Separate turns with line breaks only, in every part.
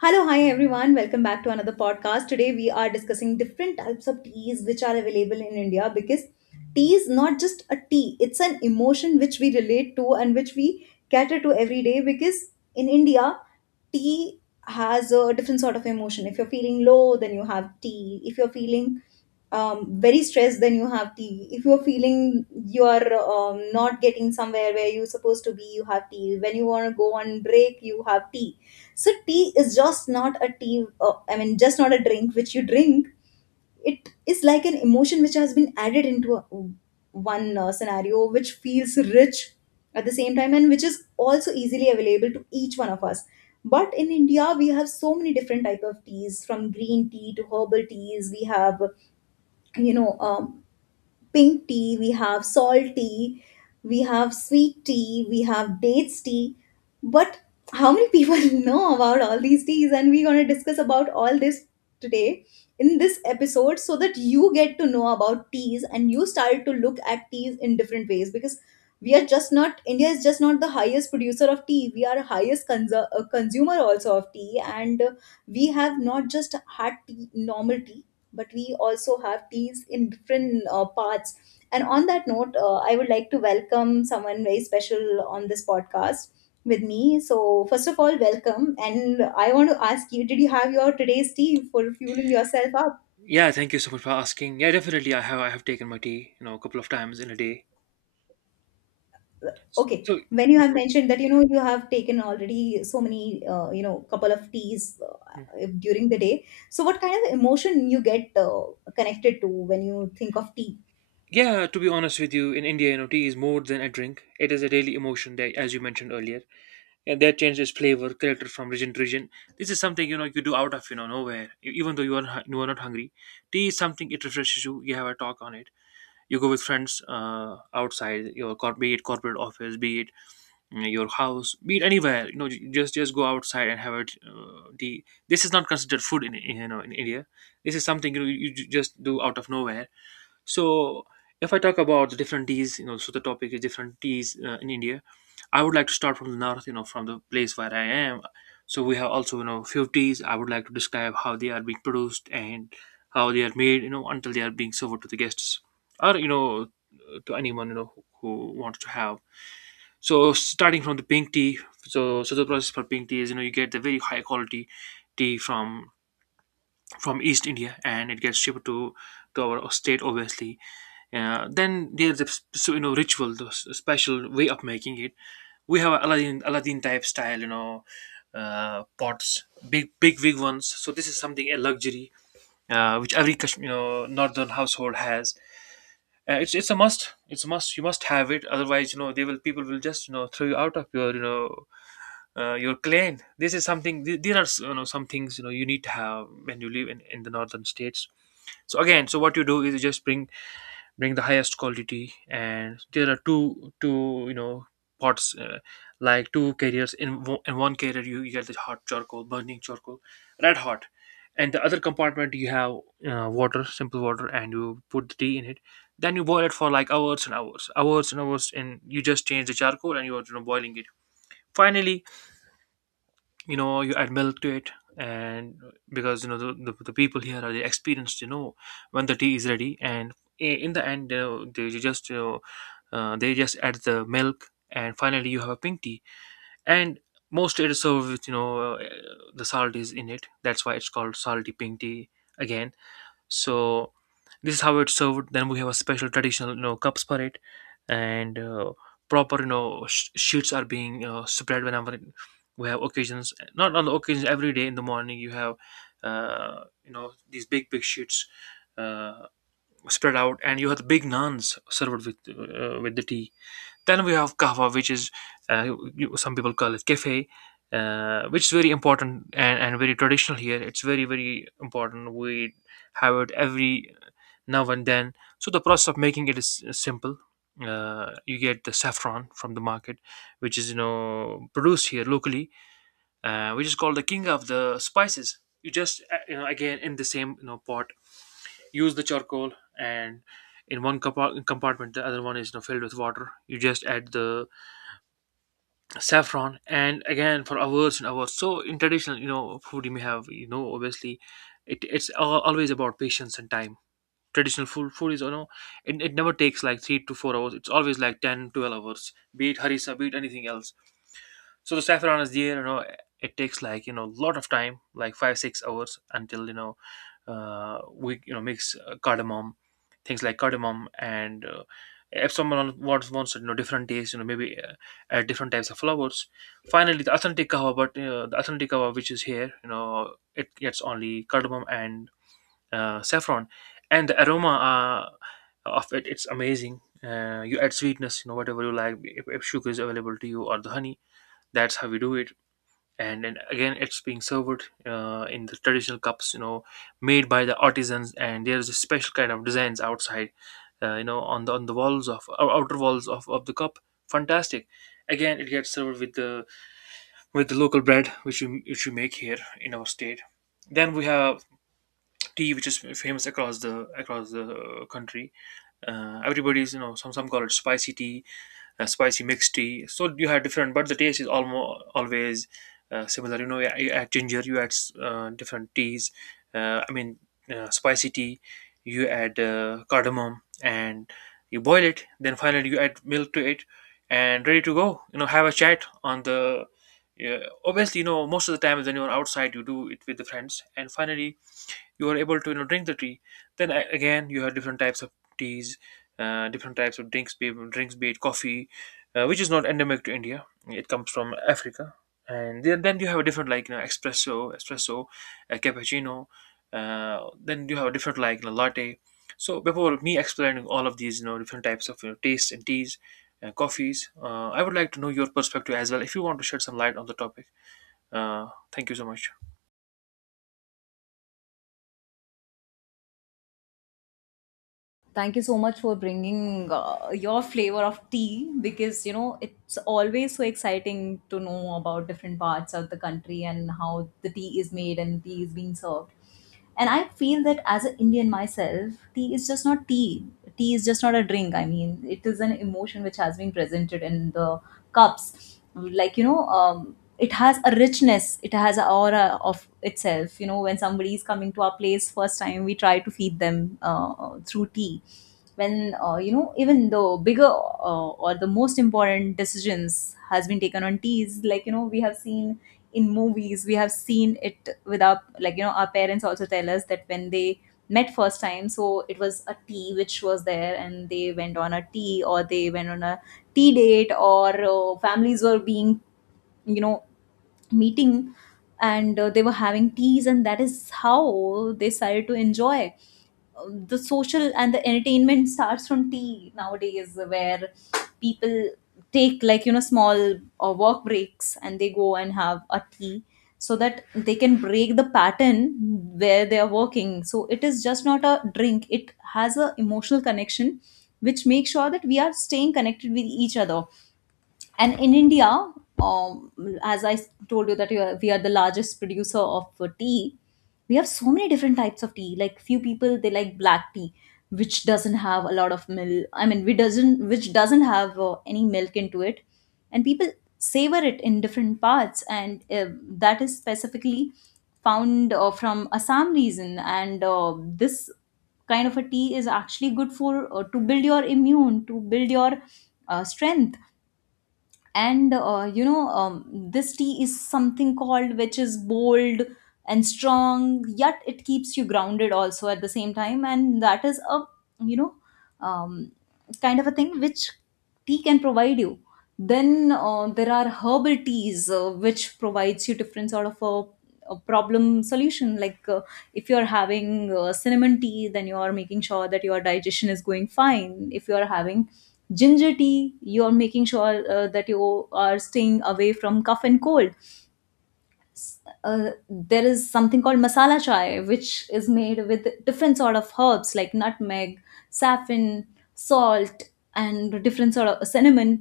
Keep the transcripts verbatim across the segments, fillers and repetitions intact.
Hello, hi everyone. Welcome back to another podcast. Today we are discussing different types of teas which are available in India because tea is not just a tea, it's an emotion which we relate to and which we cater to every day because in India tea has a different sort of emotion. If you're feeling low, then you have tea. If you're feeling um, very stressed, then you have tea. If you're feeling you are um, not getting somewhere where you're supposed to be, you have tea. When you want to go on break, you have tea. So tea is just not a tea. Uh, I mean, just not a drink which you drink, it is like an emotion which has been added into a, one uh, scenario which feels rich at the same time and which is also easily available to each one of us. But in India we have so many different type of teas. From green tea to herbal teas, we have you know um, pink tea, we have salt tea, we have sweet tea, we have dates tea. But how many people know about all these teas? And we're going to discuss about all this today in this episode, so that you get to know about teas and you start to look at teas in different ways, because we are just not, india is just not the highest producer of tea, we are highest consu- uh, consumer also of tea. And uh, we have not just had tea, normal tea, but we also have teas in different uh, parts. And on that note, uh, I would like to welcome someone very special on this podcast with me. So, first of all, welcome. And I want to ask you, did you have your today's tea for fueling yourself up?
Yeah, thank you so much for asking. Yeah, definitely, I have I have taken my tea, you know, a couple of times in a day.
Okay,
So,
when you have mentioned that you know you have taken already so many uh, you know couple of teas
mhm.
uh, during the day, so what kind of emotion you get uh, connected to when you think of tea?
Yeah, to be honest with you, in India, you know, tea is more than a drink. It is a daily emotion that, as you mentioned earlier, and that changes flavor, character from region to region. This is something, you know, you do out of, you know, nowhere, E- even though you are hu- you are not hungry. Tea is something, it refreshes you. You have a talk on it. You go with friends uh, outside your cor- be it corporate office, be it your house, be it anywhere, you know, ju- just just go outside and have it. Uh, the this is not considered food in in, you know, in india. This is something, you know, you ju- just do out of nowhere. So if I talk about the different teas, you know, so the topic is different teas uh, in india. I would like to start from the north, you know, from the place where I am. So we have also, you know, fifties. I would like to describe how they are being produced and how they are made, you know, until they are being served to the guests, or, you know, to anyone, you know, who, who wants to have. So starting from the pink tea, so so the process for pink tea is, you know, you get the very high quality tea from from East India and it gets shipped to to our state, obviously. Uh, then there's a s- so, you know, ritual, the s- special way of making it. We have Aladdin Aladdin type style, you know, uh, pots, big big big ones. So this is something a luxury uh, which every Kash- you know, northern household has. Uh, it's it's a must. It's a must. You must have it. Otherwise, you know, they will people will just, you know, throw you out of your, you know, uh, your clan. This is something. th- There are, you know, some things, you know, you need to have when you live in, in the northern states. So again, so what you do is you just bring bring the highest quality, and there are two two you know pots, uh, like two carriers, in, wo- in one carrier, you, you get the hot charcoal, burning charcoal, red hot, and the other compartment you have uh, water, simple water, and you put the tea in it. Then you boil it for like hours and hours, hours and hours, and you just change the charcoal, and you're, you know, boiling it. Finally, you know, you add milk to it, and because you know the, the, the people here are the experienced, you know, when the tea is ready, and i- in the end, you know, they ju- just you know, uh, they just add the milk, and finally you have a pink tea. And most, it is served with, you know, uh, the salt is in it, that's why it's called salty pink tea. Again, so this is how it's served. Then we have a special traditional, you know, cups for it, and uh, proper, you know, sh- sheets are being uh, spread whenever we have occasions. Not on the occasions, every day in the morning, you have uh, you know, these big big sheets uh, spread out, and you have the big naans served with uh, with the tea. Then we have kahwa, which is uh, you- some people call it cafe, uh, which is very important, and, and very traditional here. It's very very important. We have it every now and then. So the process of making it is uh, simple. Uh, you get the saffron from the market, which is, you know, produced here locally, uh, which is called the king of the spices. You just uh, you know, again, in the same, you know, pot, use the charcoal, and in one compa- compartment, the other one is, you know, filled with water. You just add the saffron, and again, for hours and hours. So in traditional, you know, food, you may have, you know, obviously, it, it's al- always about patience and time. Traditional food food is, you know, it, it never takes like three to four hours, it's always like ten, twelve hours, be it harissa, be it anything else. So the saffron is there, you know. Eh, it takes like, you know, a lot of time, like five six hours, until, you know, uh, we, you know, mix uh, cardamom, things like cardamom, and uh, if someone wants wants you know, different taste, you know, maybe uh, add different types of flowers. Finally, the authentic kawa, but uh, the authentic kawa which is here, you know, it gets only cardamom and uh, saffron, and the aroma uh, of it, it's amazing. Uh, you add sweetness, you know, whatever you like, if, if sugar is available to you, or the honey. That's how we do it. And then again, it's being served uh, in the traditional cups, you know, made by the artisans, and there's a special kind of designs outside, uh, you know, on the on the walls of ou- outer walls of, of the cup. Fantastic. Again, it gets served with the with the local bread which we which we make here in our state. Then we have tea which is famous across the across the country. Uh, everybody's, you know, some some call it spicy tea, uh, spicy mixed tea. So you had different, but the taste is almost always uh, similar. You know, you you add ginger, you add uh, different teas. Uh, I mean, uh, spicy tea. You add uh, cardamom, and you boil it. Then finally, you add milk to it, and ready to go. You know, have a chat on the. Yeah, obviously, you know, most of the time when you're outside, you do it with the friends, and finally, you are able to, you know, drink the tea. Then a- again you have different types of teas, uh, different types of drinks be drinks, be it coffee, uh, which is not endemic to india, it comes from africa. And then, then you have a different, like, you know, espresso espresso, uh, cappuccino, uh, then you have a different, like, you know, latte. So before me explaining all of these, you know, different types of, you know, tastes and teas, uh, coffees, uh, I would like to know your perspective as well, if you want to shed some light on the topic. Uh, thank you so much.
Thank you so much for bringing uh, your flavor of tea, because you know it's always so exciting to know about different parts of the country and how the tea is made and tea is being served. And I feel that as an Indian myself, tea is just not tea. Tea is just not a drink, I mean it is an emotion which has been presented in the cups, like you know, um, it has a richness, it has an aura of itself. You know, when somebody is coming to our place first time, we try to feed them uh, through tea. When uh, you know, even the bigger uh, or the most important decisions has been taken on teas, like you know we have seen in movies, we have seen it with our, like you know, our parents also tell us that when they met first time, so it was a tea which was there and they went on a tea, or they went on a tea date, or uh, families were being, you know, meeting, and uh, they were having teas, and that is how they started to enjoy. The social and the entertainment starts from tea nowadays, where people take, like you know, small or work breaks and they go and have a tea so that they can break the pattern where they are working. So it is just not a drink, it has a emotional connection which makes sure that we are staying connected with each other. And in India, um, as i s- told you that you are, we are the largest producer of uh, tea. We have so many different types of tea. Like few people, they like black tea which doesn't have a lot of milk, I mean which doesn't which doesn't have uh, any milk into it, and people savor it in different parts. And uh, that is specifically found uh, from Assam region. And uh, this kind of a tea is actually good for, uh, to build your immune, to build your uh, strength. And uh, you know, um, this tea is something called which is bold and strong, yet it keeps you grounded also at the same time, and that is a, you know, um, kind of a thing which tea can provide you. Then uh, there are herbal teas, uh, which provides you different sort of a, a problem solution. Like uh, if you are having uh, cinnamon tea, then you are making sure that your digestion is going fine. If you are having ginger tea, you're making sure uh, that you are staying away from cough and cold. Uh, there is something called masala chai which is made with different sort of herbs, like nutmeg, saffron, salt, and different sort of cinnamon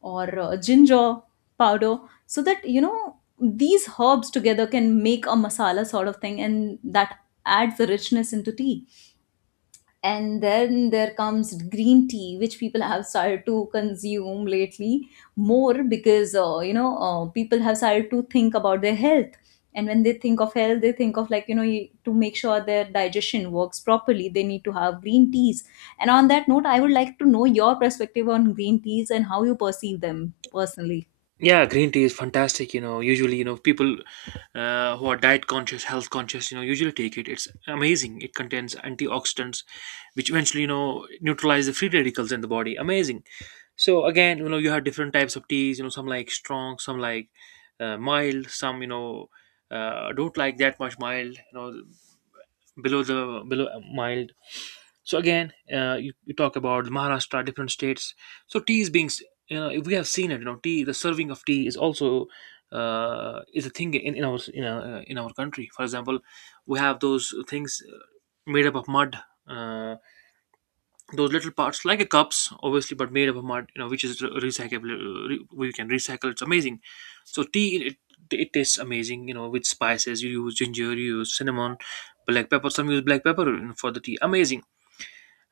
or uh, ginger powder, so that you know these herbs together can make a masala sort of thing, and that adds the richness into tea. And then there comes green tea which people have started to consume lately more, because uh, you know uh, people have started to think about their health. And when they think of health, they think of, like you know, you, to make sure their digestion works properly, they need to have green teas. And on that note, I would like to know your perspective on green teas and how you perceive them personally.
Yeah, green tea is fantastic. You know, usually, you know, people uh, who are diet conscious, health conscious, you know, usually take it. It's amazing. It contains antioxidants, which eventually, you know, neutralize the free radicals in the body. Amazing. So again, you know, you have different types of teas. You know, some like strong, some like uh, mild, some, you know, uh, don't like that much mild. You know, below the below uh, mild. So again, uh, you, you talk about maharashtra, different states. So tea is being s- you know, we have seen it, you know, tea, the serving of tea is also uh, is a thing in, in our in our, in our country, for example. We have those things uh, made up of mud, uh, those little parts like a cups, obviously, but made of a mud, you know, which is re- recyclable, uh, re- we can recycle It's amazing. So tea, it, it tastes amazing, you know, with spices. You use ginger, you use cinnamon, black pepper. Some use black pepper, you know, for the tea. Amazing.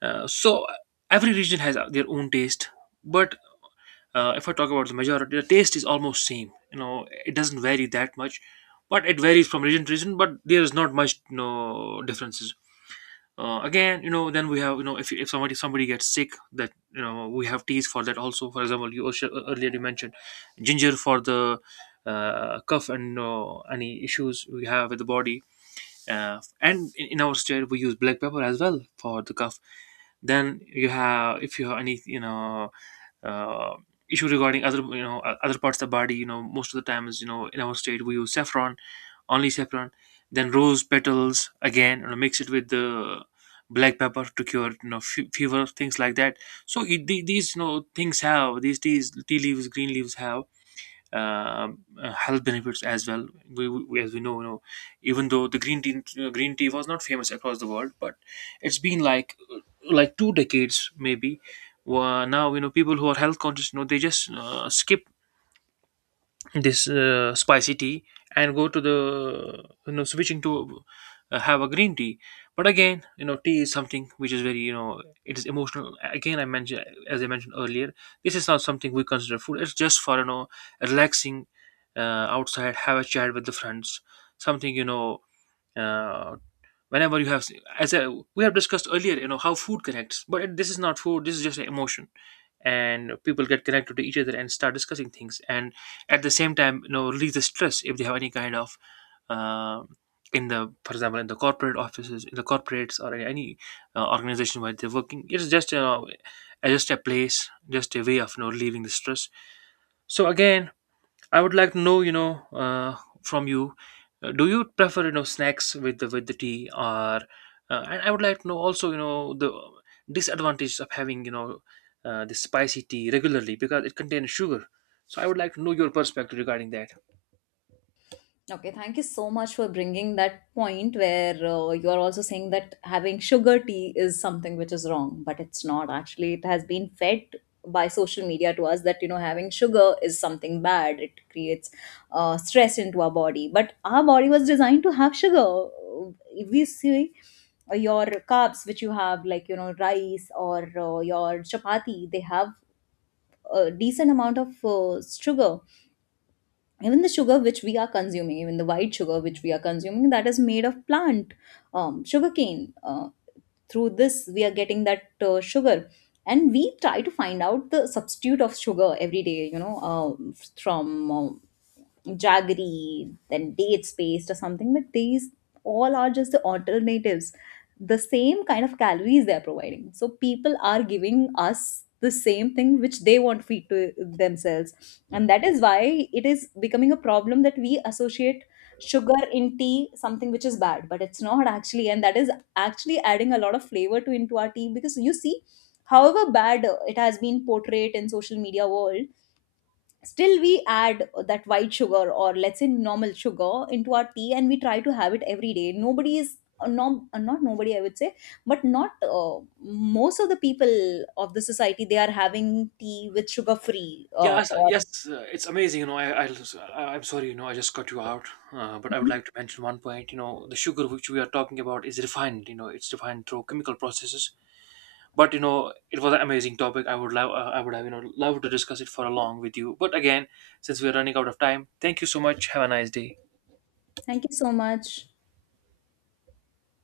uh, So every region has uh, their own taste, but uh, if I talk about the majority, the taste is almost same, you know. It doesn't vary that much, but it varies from region to region, but there is not much no differences. Uh, again, you know, then we have, you know, if, if somebody somebody gets sick, that, you know, we have teas for that also, for example. You also uh, earlier you mentioned ginger for the uh, cough, and uh, any issues we have with the body, uh, and in, in our state we use black pepper as well for the cough. Then you have, if you have any, you know, uh, issue regarding other, you know, o- other parts of the body, you know, most of the time is, you know, in our state, we use saffron, only saffron. Then rose petals, again, you know, mix it with the black pepper to cure, you know, fe- fever, things like that. So it, the- these, you know, things have, these teas, tea leaves, green leaves have um, uh, health benefits as well. We, we as we know, you know, even though the green tea, uh, green tea was not famous across the world, but it's been like uh, like two decades maybe. Wha- now, you know, people who are health conscious, you know, they just uh, skip this uh, spicy tea and go to the, you know, switching to uh, have a green tea. But again, you know, tea is something which is very, you know, it is emotional. Again I mentioned As I mentioned earlier, this is not something we consider food. It's just for, you know, relaxing, uh, outside, have a chat with the friends. Something, you know, uh, whenever you have, as I, we have discussed earlier, you know, how food connects. But it, this is not food. This is just an emotion. And people get connected to each other and start discussing things, and at the same time, you know, release the stress if they have any kind of, uh, in the, for example, in the corporate offices, in the corporates, or in any uh, organization where they're working, it's just, you know, uh, just a place, just a way of, you know, relieving the stress. So again, I would like to know, you know, uh, from you, uh, do you prefer, you know, snacks with the with the tea, or uh, and I would like to know also, you know, the disadvantages of having, you know, uh, this spicy tea regularly because it contains sugar. So I would like to know your perspective regarding that.
Okay, thank you so much for bringing that point, where uh, you are also saying that having sugar tea is something which is wrong, but it's not. Actually, it has been fed by social media to us that you know having sugar is something bad. It creates uh, stress into our body, but our body was designed to have sugar. If we see, uh, your carbs which you have, like you know rice or uh, your chapati, they have a decent amount of uh, sugar. Even the sugar which we are consuming, even the white sugar which we are consuming, that is made of plant, um, sugarcane. Uh, through this we are getting that uh, sugar. And we try to find out the substitute of sugar every day, you know uh, from uh, jaggery, then date space or something, but these all are just the alternatives. The same kind of calories they're providing. So people are giving us the same thing which they want to feed to themselves. And
Mhm.
that is why it is becoming a problem that we associate sugar in tea something which is bad, but it's not actually. And that is actually adding a lot of flavor to, into our tea. Because you see, however bad uh, it has been portrayed in social media world, still we add that white sugar, or let's say normal sugar, into our tea and we try to have it every day. Nobody is uh, no, uh, not nobody I would say, but not, uh, most of the people of the society, they are having tea with sugar free uh,
Yes,
or,
yes, uh, it's amazing. You know, I, I, I- I'm sorry. You know, I just cut you out. Uh, but I would
mhm,
like to mention one point. You know, the sugar which we are talking about is refined. You know, it's refined through chemical processes. But you know, it was an amazing topic. I would love, uh, I would have, you know, loved to discuss it for a long with you. But again, since we are running out of time, thank you so much. Have a nice day.
thank you so much